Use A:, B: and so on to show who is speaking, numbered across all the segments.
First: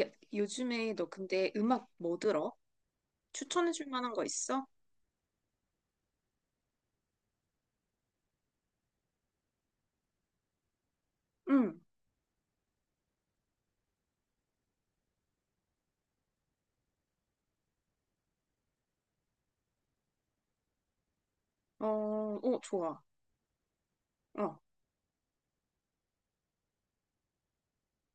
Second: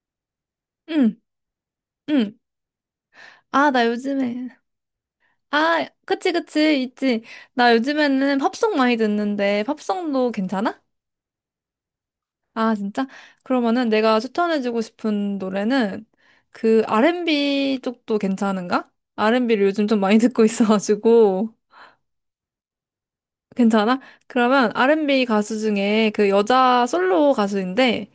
A: 야, 요즘에 너
B: 응,
A: 근데 음악 뭐
B: 응.
A: 들어?
B: 아, 나
A: 추천해줄 만한 거
B: 요즘에.
A: 있어?
B: 아, 그치, 그치, 있지. 나 요즘에는 팝송 많이 듣는데, 팝송도 괜찮아?
A: 응.
B: 아, 진짜? 그러면은 내가 추천해주고 싶은 노래는 그 R&B 쪽도 괜찮은가? R&B를 요즘 좀 많이 듣고 있어가지고.
A: 어, 어, 좋아.
B: 괜찮아?
A: 어,
B: 그러면 R&B 가수 중에 그 여자 솔로 가수인데,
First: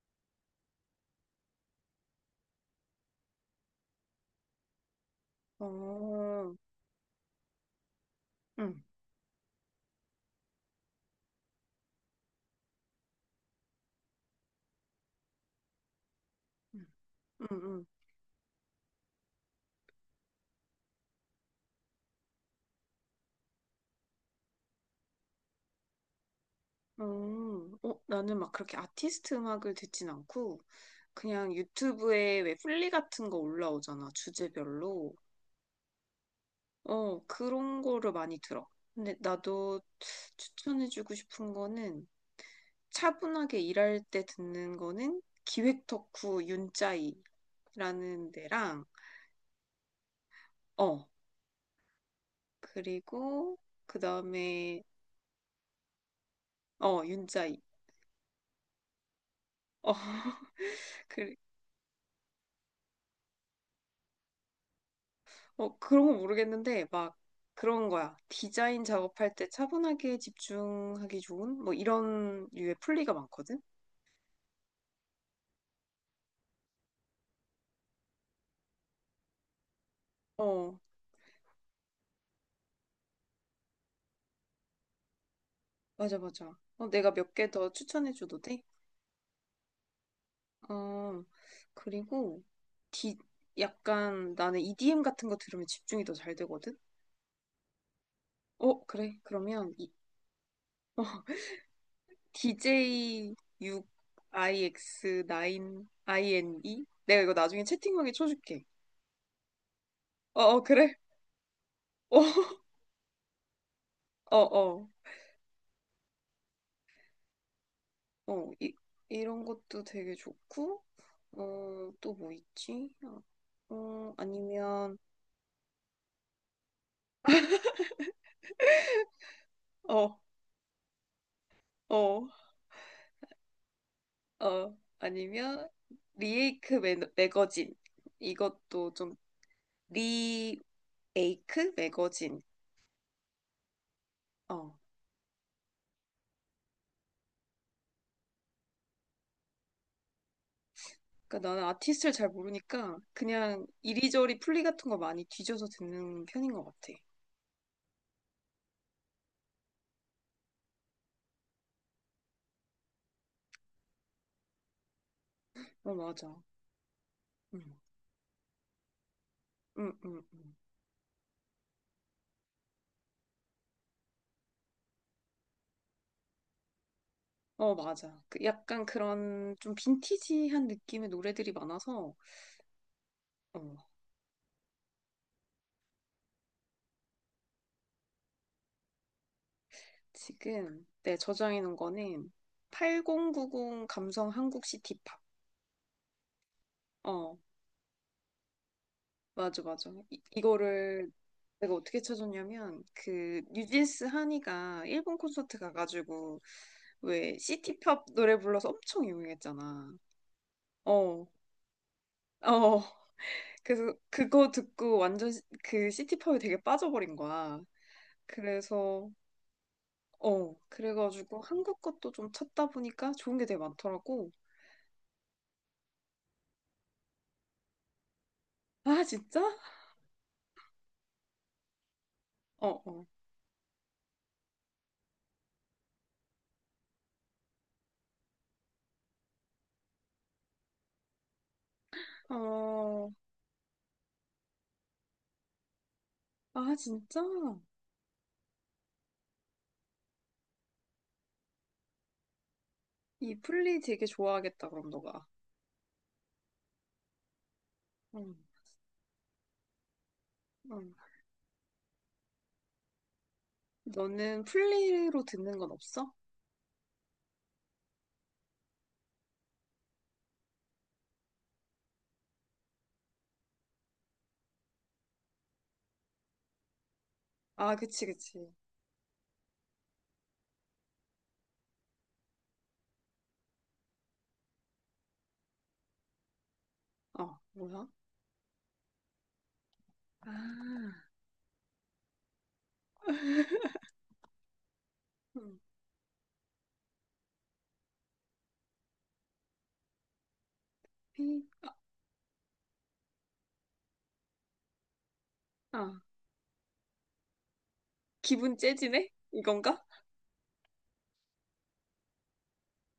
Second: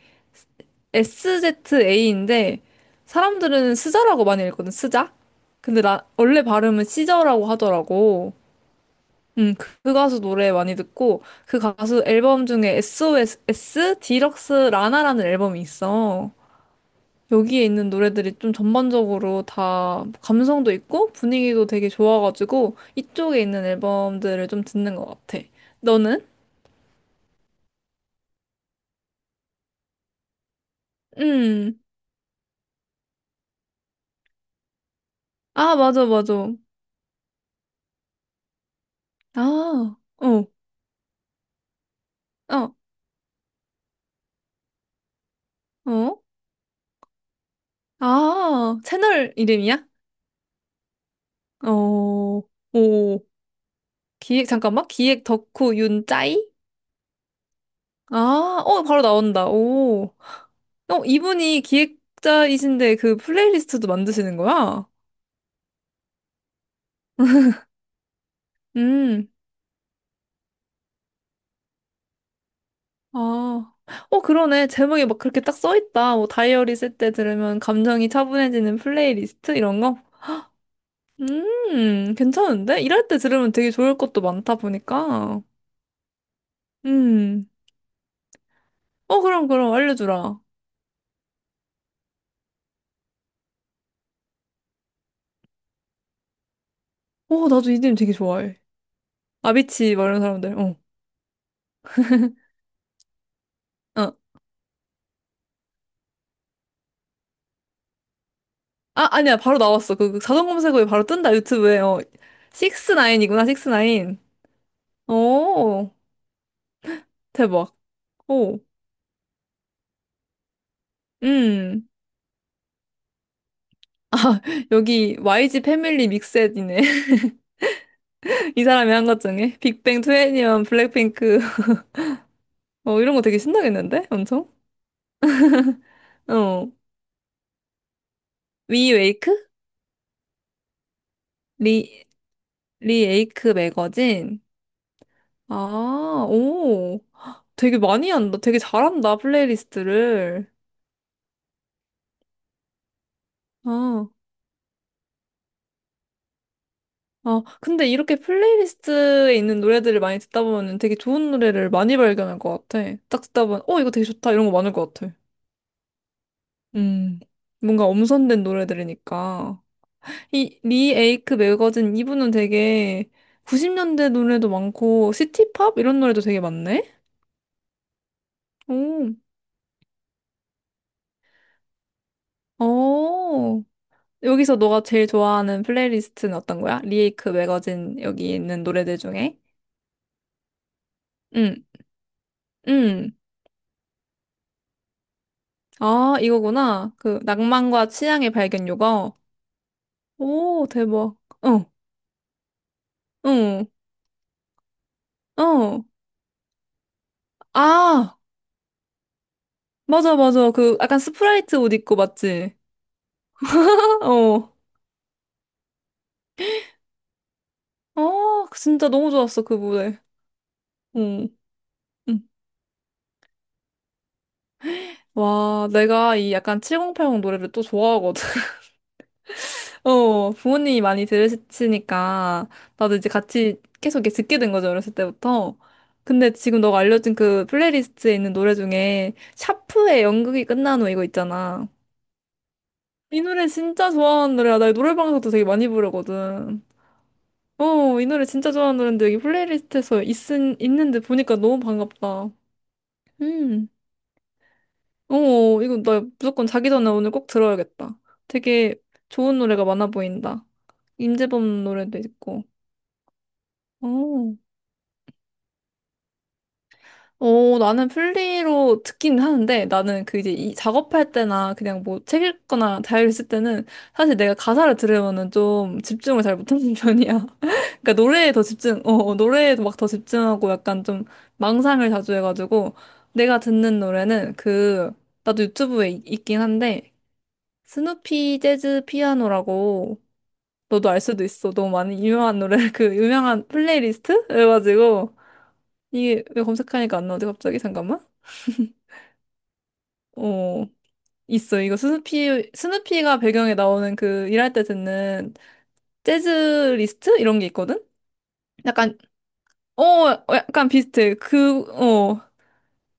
B: SZA인데, 사람들은 스자라고 많이 읽거든, 스자? 근데 나, 원래
A: 어,
B: 발음은 시저라고 하더라고.
A: 응,
B: 그, 그 가수 노래 많이 듣고, 그 가수 앨범 중에 SOS 디럭스 라나라는 앨범이 있어.
A: 응, 응,
B: 여기에
A: 응.
B: 있는 노래들이 좀 전반적으로 다 감성도 있고 분위기도 되게 좋아가지고 이쪽에 있는 앨범들을 좀 듣는 것 같아. 너는?
A: 어, 나는 막 그렇게 아티스트 음악을 듣진 않고 그냥
B: 음,
A: 유튜브에 왜 플리 같은 거 올라오잖아, 주제별로.
B: 아, 맞아, 맞아.
A: 어, 그런 거를 많이 들어. 근데 나도
B: 아, 어,
A: 추천해주고 싶은 거는
B: 어,
A: 차분하게 일할 때 듣는 거는 기획
B: 어.
A: 덕후 윤짜이라는
B: 아,
A: 데랑,
B: 채널 이름이야?
A: 어,
B: 어, 오.
A: 그리고 그
B: 기획,
A: 다음에,
B: 잠깐만. 기획 덕후 윤짜이?
A: 어, 윤짜이.
B: 아, 어, 바로 나온다.
A: 어,
B: 오. 어,
A: 그,
B: 이분이 기획자이신데 그 플레이리스트도 만드시는 거야?
A: 어, 그런 거 모르겠는데 막 그런 거야. 디자인
B: 음,
A: 작업할 때 차분하게 집중하기 좋은 뭐 이런 류의 플리가 많거든.
B: 아. 어, 그러네. 제목이 막 그렇게 딱 써있다. 뭐, 다이어리 쓸 때 들으면 감정이 차분해지는 플레이리스트? 이런 거?
A: 어,
B: 괜찮은데? 일할 때 들으면 되게 좋을 것도 많다 보니까.
A: 맞아, 맞아. 어, 내가 몇
B: 음.
A: 개 더 추천해줘도 돼?
B: 어, 그럼, 그럼, 알려주라.
A: 아, 그리고 디, 약간 나는 EDM 같은 거 들으면 집중이 더 잘 되거든?
B: 어, 나도 이님 되게 좋아해.
A: 어, 그래. 그러면 이,
B: 아비치, 막 이런 사람들. 어. 어.
A: DJ6IX9INE? 내가 이거 나중에 채팅방에 쳐줄게.
B: 아, 아니야. 바로 나왔어. 그, 그
A: 어,
B: 자동
A: 어,
B: 검색어에
A: 그래.
B: 바로 뜬다. 유튜브에. 어.
A: 어,
B: 나인이구나 식스나인
A: 어, 어.
B: 오, 대박.
A: 어,
B: 오,
A: 이런 것도 되게 좋고,
B: 음.
A: 어, 또 뭐 있지? 어, 어,
B: 아,
A: 아니면,
B: 여기 YG 패밀리 믹셋이네. 이 사람이 한 것 중에. 빅뱅,
A: 어,
B: 투애니원, 블랙핑크.
A: 어,
B: 어, 이런 거 되게 신나겠는데? 엄청?
A: 어, 아니면,
B: 어.
A: 리에이크 매거진. 이것도 좀
B: 위웨이크?
A: 리에이크
B: 리,
A: 매거진.
B: 리에이크 매거진?
A: 어.
B: 아, 오. 되게 많이 한다. 되게 잘한다, 플레이리스트를.
A: 그러니까 나는 아티스트를 잘 모르니까 그냥
B: 아,
A: 이리저리 플리 같은 거 많이 뒤져서 듣는 편인 것 같아.
B: 아, 근데 이렇게 플레이리스트에 있는 노래들을 많이 듣다 보면 되게 좋은 노래를 많이 발견할 것 같아. 딱 듣다 보면, 어, 이거 되게 좋다. 이런 거 많을 것 같아.
A: 어, 맞아.
B: 음,
A: 음,
B: 뭔가 엄선된 노래 들으니까.
A: 음, 음, 음.
B: 이, 리 에이크 매거진 이분은 되게 90년대 노래도 많고, 시티팝? 이런 노래도 되게 많네?
A: 어, 맞아. 그
B: 오,
A: 약간 그런 좀 빈티지한 느낌의 노래들이 많아서. 어,
B: 어. 여기서 너가 제일 좋아하는 플레이리스트는 어떤 거야? 리 에이크 매거진 여기 있는 노래들 중에?
A: 지금 내 저장해
B: 응,
A: 놓은 거는
B: 응.
A: 8090 감성 한국 시티팝.
B: 아, 이거구나. 그,
A: 어,
B: 낭만과 취향의 발견 요거.
A: 맞아, 맞아. 이,
B: 오,
A: 이거를
B: 대박. 어,
A: 내가 어떻게 찾았냐면 그
B: 응,
A: 뉴진스 한이가 일본 콘서트
B: 어.
A: 가가지고 왜 시티팝
B: 아,
A: 노래 불러서 엄청 유명했잖아.
B: 맞아, 맞아. 그, 약간
A: 어,
B: 스프라이트 옷 입고 맞지?
A: 어. 그래서
B: 어.
A: 그거 듣고 완전 그 시티팝에 되게 빠져버린 거야.
B: 아, 진짜
A: 그래서,
B: 너무 좋았어, 그 무대.
A: 어,
B: 응.
A: 그래가지고 한국 것도
B: 응.
A: 좀 찾다 보니까 좋은 게 되게 많더라고.
B: 와, 내가 이 약간 7080 노래를 또 좋아하거든.
A: 아, 진짜?
B: 어, 부모님이 많이 들으시니까,
A: 어,
B: 나도
A: 어.
B: 이제 같이 계속 이렇게 듣게 된 거죠, 어렸을 때부터. 근데 지금 너가 알려준 그 플레이리스트에 있는 노래 중에, 샤프의 연극이 끝난 후 이거 있잖아.
A: 어,
B: 이 노래 진짜 좋아하는 노래야. 나 이 노래방에서도 되게 많이 부르거든.
A: 아, 진짜?
B: 어, 이 노래 진짜 좋아하는 노래인데 여기 플레이리스트에서 있는데 보니까 너무 반갑다.
A: 이
B: 음.
A: 플리 되게 좋아하겠다, 그럼
B: 어,
A: 너가.
B: 어, 이거 나 무조건 자기 전에 오늘 꼭 들어야겠다.
A: 응,
B: 되게 좋은 노래가 많아 보인다.
A: 응.
B: 임재범 노래도 있고. 어,
A: 너는 플리로 듣는 건 없어?
B: 어, 나는 플리로 듣긴 하는데 나는 그 이제 이 작업할 때나 그냥 뭐 책 읽거나 자유 있을 때는 사실 내가 가사를 들으면은 좀 집중을 잘 못하는 편이야.
A: 아,
B: 그러니까
A: 그치,
B: 노래에 더
A: 그치.
B: 집중, 어, 어, 노래에 막 더 집중하고 약간 좀 망상을 자주 해가지고 내가 듣는 노래는 그 나도 유튜브에 있- 있긴 한데
A: 어, 뭐야?
B: 스누피 재즈 피아노라고 너도 알
A: 아,
B: 수도 있어. 너무 많이 유명한 노래 그 유명한 플레이리스트? 그래가지고
A: 음,
B: 이게 왜 검색하니까 안 나오지 갑자기 잠깐만. 어
A: 피,
B: 있어
A: 아,
B: 이거 스누피 스누피가 배경에 나오는 그 일할 때 듣는
A: 아,
B: 재즈 리스트 이런 게 있거든.
A: 기분
B: 약간
A: 째지네? 이건가?
B: 어 어, 약간 비슷해. 그 어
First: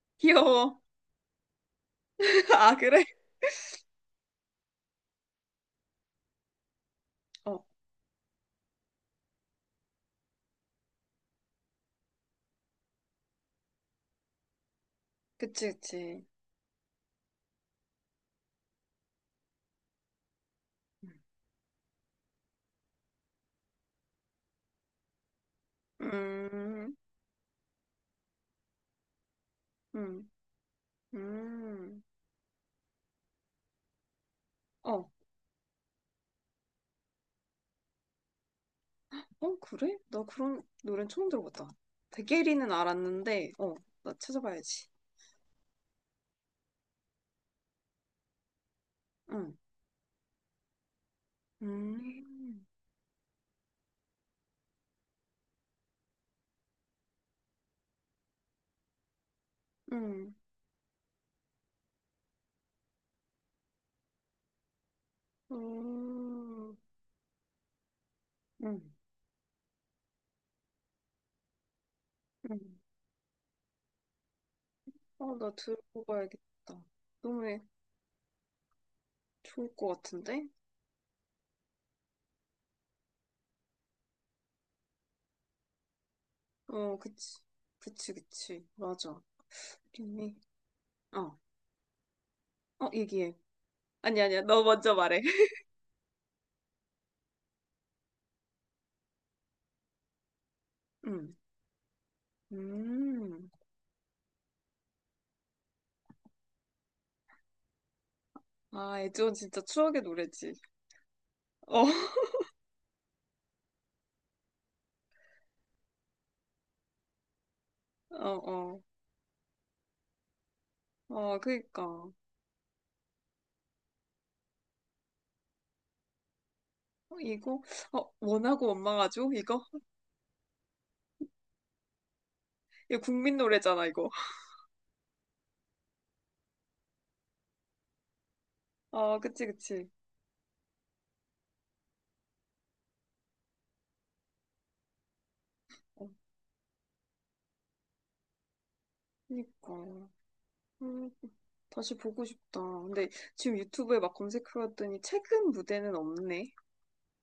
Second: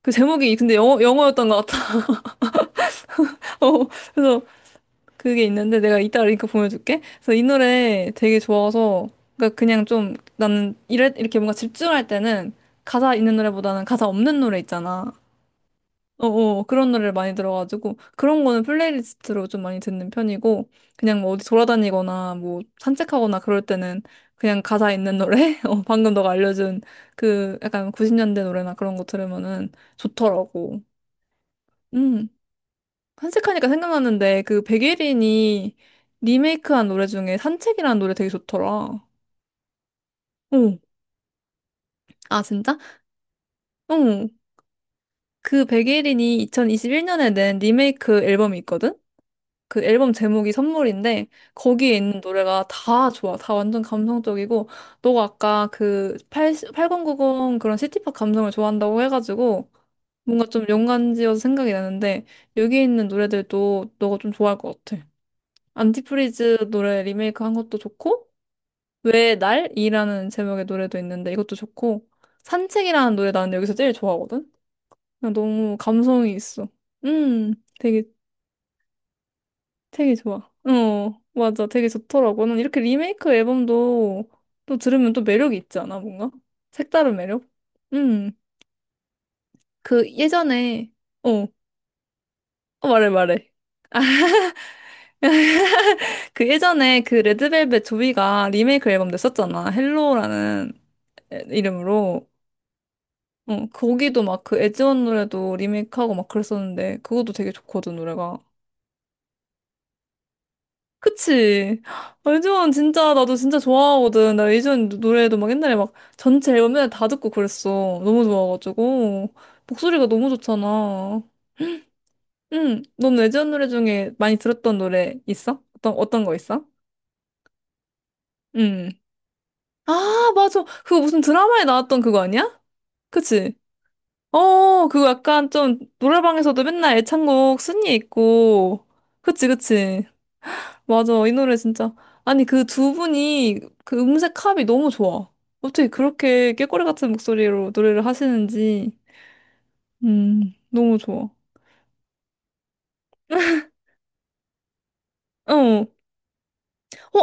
B: 그 제목이 근데
A: 귀여워.
B: 영어 영어였던 것 같아.
A: 아, 그래?
B: 어 그래서 그게 있는데 내가 이따 링크 보내줄게. 그래서 이
A: 어,
B: 노래 되게 좋아서 그러니까 그냥 좀 나는 이래 이렇게 뭔가 집중할 때는 가사 있는 노래보다는 가사 없는 노래 있잖아.
A: 그치, 그치.
B: 어어 그런 노래를 많이 들어가지고 그런 거는 플레이리스트로 좀 많이 듣는 편이고
A: 음.
B: 그냥 뭐 어디 돌아다니거나 뭐 산책하거나 그럴 때는 그냥 가사 있는 노래 어 방금 너가 알려준
A: 음,
B: 그 약간 90년대 노래나 그런 거 들으면은
A: 음,
B: 좋더라고.
A: 음.
B: 음. 산책하니까 생각났는데 그
A: 어,
B: 백예린이 리메이크한 노래 중에 산책이라는 노래 되게 좋더라.
A: 어, 그래? 나 그런
B: 응.
A: 노래는 처음 들어봤다.
B: 아,
A: 대게리는
B: 진짜?
A: 알았는데, 어, 나
B: 응.
A: 찾아봐야지.
B: 그 백예린이 2021년에 낸 리메이크 앨범이 있거든?
A: 응,
B: 그 앨범 제목이 선물인데 거기에 있는
A: 음,
B: 노래가 다 좋아. 다 완전 감성적이고 너가 아까 그 80, 8090 그런 시티팝 감성을 좋아한다고 해가지고
A: 음. 음,
B: 뭔가 좀 연관지어서 생각이 나는데 여기 있는 노래들도 너가 좀 좋아할 것 같아. 안티프리즈
A: 음,
B: 노래 리메이크 한 것도 좋고
A: 음,
B: 왜 날이라는 제목의 노래도 있는데 이것도 좋고
A: 음.
B: 산책이라는 노래 나는 여기서 제일 좋아하거든. 그냥
A: 어, 나
B: 너무
A: 들고
B: 감성이 있어.
A: 가야겠다. 너무
B: 음, 되게
A: 좋을 것
B: 되게 좋아.
A: 같은데?
B: 어, 맞아, 되게 좋더라고. 난 이렇게 리메이크 앨범도 또 들으면 또 매력이 있지 않아, 뭔가?
A: 어,
B: 색다른
A: 그치.
B: 매력?
A: 그치,
B: 음,
A: 그치. 맞아.
B: 그
A: 그림이.
B: 예전에
A: 어,
B: 어,
A: 어,
B: 어, 말해
A: 얘기해.
B: 말해.
A: 아니, 아니야. 너 먼저 말해.
B: 그 예전에 그 레드벨벳 조이가 리메이크 앨범 냈었잖아. 헬로라는
A: 음.
B: 이름으로.
A: 음.
B: 응, 거기도 막 그 에즈원 노래도 리메이크하고 막 그랬었는데 그것도 되게 좋거든 노래가.
A: 아, 애지원 진짜 추억의 노래지.
B: 그치?
A: 어,
B: 에즈원 진짜 나도 진짜 좋아하거든. 나 에즈원 노래도 막 옛날에 막 전체 앨범 맨날 다 듣고 그랬어. 너무
A: 어, 어.
B: 좋아가지고 목소리가 너무 좋잖아.
A: 어, 그니까.
B: 응, 넌 에즈원 노래 중에 많이 들었던 노래 있어? 어떤 어떤 거 있어?
A: 어, 이거? 어, 원하고
B: 응.
A: 원망하죠? 이거?
B: 아, 맞아. 그거 무슨 드라마에 나왔던 그거 아니야?
A: 이거 국민
B: 그치?
A: 노래잖아, 이거.
B: 어, 그거 약간 좀 노래방에서도 맨날 애창곡 순위 있고.
A: 아, 그치,
B: 그치,
A: 그치.
B: 그치. 맞아. 이 노래 진짜. 아니, 그 두 분이 그 음색 합이 너무 좋아. 어떻게
A: 어,
B: 그렇게 꾀꼬리 같은 목소리로 노래를 하시는지.
A: 그니까.
B: 너무
A: 음,
B: 좋아.
A: 다시 보고 싶다. 근데 지금 유튜브에 막 검색해봤더니 최근
B: 어, 어,
A: 무대는 없네.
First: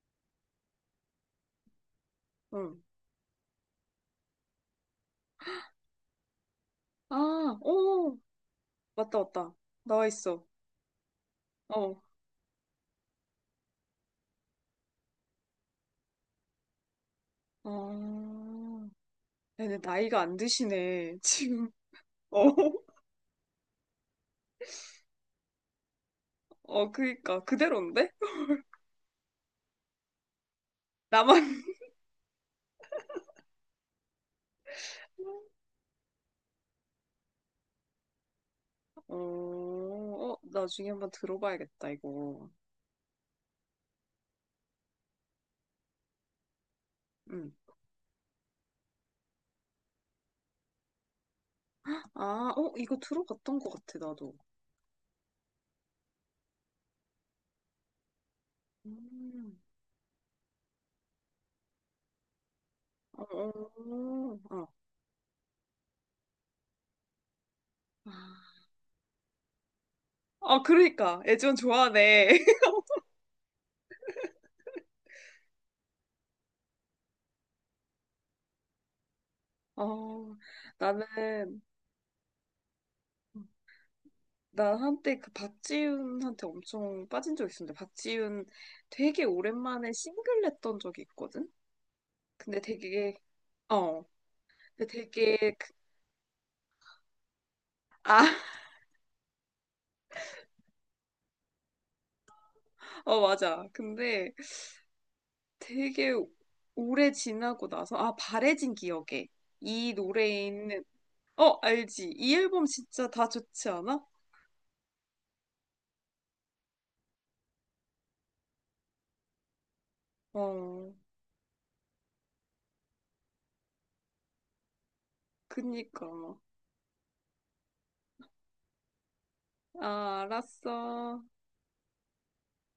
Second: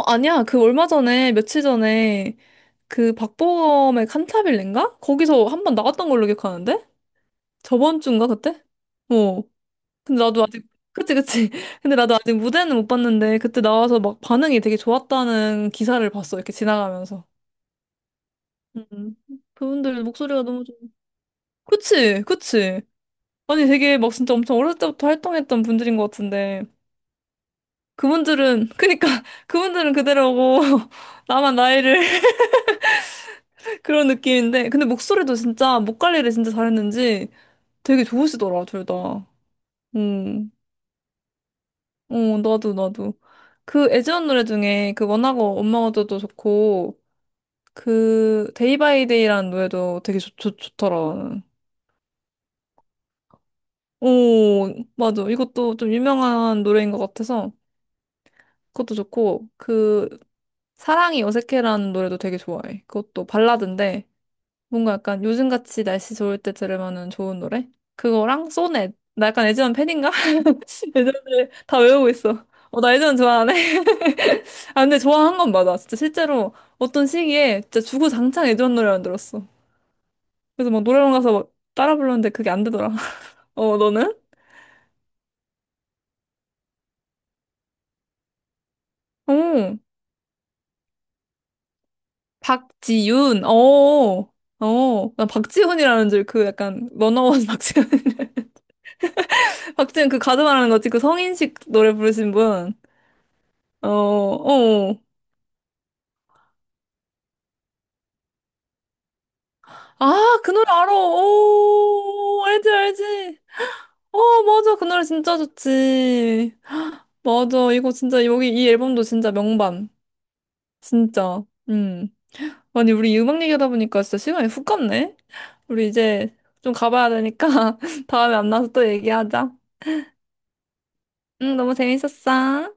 B: 아니야. 그 얼마 전에, 며칠 전에
A: 응.
B: 그 박보검의 칸타빌레인가? 거기서 한번 나왔던 걸로 기억하는데?
A: 아,
B: 저번
A: 오!
B: 주인가, 그때?
A: 맞다,
B: 어,
A: 맞다. 나와
B: 근데 나도
A: 있어.
B: 아직 그치 그치 근데
A: 어.
B: 나도 아직 무대는 못 봤는데 그때 나와서 막 반응이 되게 좋았다는 기사를 봤어 이렇게 지나가면서
A: 아,
B: 음
A: 얘네
B: 그분들
A: 나이가 안
B: 목소리가 너무 좋
A: 드시네, 지금.
B: 그치 그치
A: 어,
B: 아니 되게 막 진짜 엄청 어렸을 때부터 활동했던 분들인 것 같은데
A: 어, 그니까, 그대로인데?
B: 그분들은 그니까 그분들은 그대로고 나만
A: 나만,
B: 나이를 그런 느낌인데 근데 목소리도 진짜 목 관리를 진짜 잘했는지 되게 좋으시더라 둘 다.
A: 어, 어,
B: 음.
A: 나중에 한번 들어봐야겠다,
B: 어,
A: 이거.
B: 나도, 나도. 그 에즈원 노래 중에 그 원하고 원망 어쩌도 좋고,
A: 응.
B: 그 데이 바이 데이라는 노래도 되게 좋더라. 나는.
A: 아, 어, 이거 들어봤던 것 같아, 나도.
B: 오, 맞아. 이것도 좀 유명한 노래인 것 같아서 그것도 좋고,
A: 음,
B: 그 사랑이 어색해라는 노래도 되게 좋아해.
A: 어,
B: 그것도 발라드인데,
A: 어, 어.
B: 뭔가 약간 요즘같이 날씨 좋을 때 들으면은 좋은 노래? 그거랑 소넷. 나 약간 에즈원 팬인가?
A: 아, 그러니까,
B: 에즈원 을
A: 애지원
B: 다 외우고
A: 좋아하네.
B: 있어. 어, 나 에즈원 좋아하네. 아, 근데 좋아한 건 맞아. 진짜 실제로 어떤 시기에 진짜 주구장창 애전 노래만 들었어.
A: 어,
B: 그래서 막 노래방 가서 막
A: 나는,
B: 따라 불렀는데 그게 안 되더라. 어, 너는?
A: 나 한때 그 박지윤한테 엄청 빠진 적 있었는데, 박지윤 되게
B: 어,
A: 오랜만에 싱글 냈던 적이 있거든? 근데 되게,
B: 박지윤.
A: 어.
B: 어,
A: 근데
B: 어. 난
A: 되게
B: 박지훈이라는 줄 그 약간 워나원 박지훈.
A: 아,
B: 박지훈 그 가수 말하는 거지. 그 성인식 노래 부르신 분.
A: 어, 맞아.
B: 어,
A: 근데
B: 어.
A: 되게 오래 지나고 나서, 아, 바래진 기억에 이
B: 아,
A: 노래에
B: 그 노래
A: 있는,
B: 알아.
A: 어, 알지. 이
B: 오,
A: 앨범
B: 알지,
A: 진짜 다
B: 알지.
A: 좋지 않아?
B: 어, 맞아. 그 노래 진짜 좋지. 맞아. 이거 진짜 여기 이 앨범도 진짜 명반.
A: 어.
B: 진짜. 음. 아니, 우리 음악 얘기하다 보니까 진짜 시간이 훅 갔네? 우리
A: 그니까.
B: 이제 좀 가봐야 되니까 다음에 만나서 또 얘기하자.
A: 아, 알았어.
B: 응, 너무 재밌었어.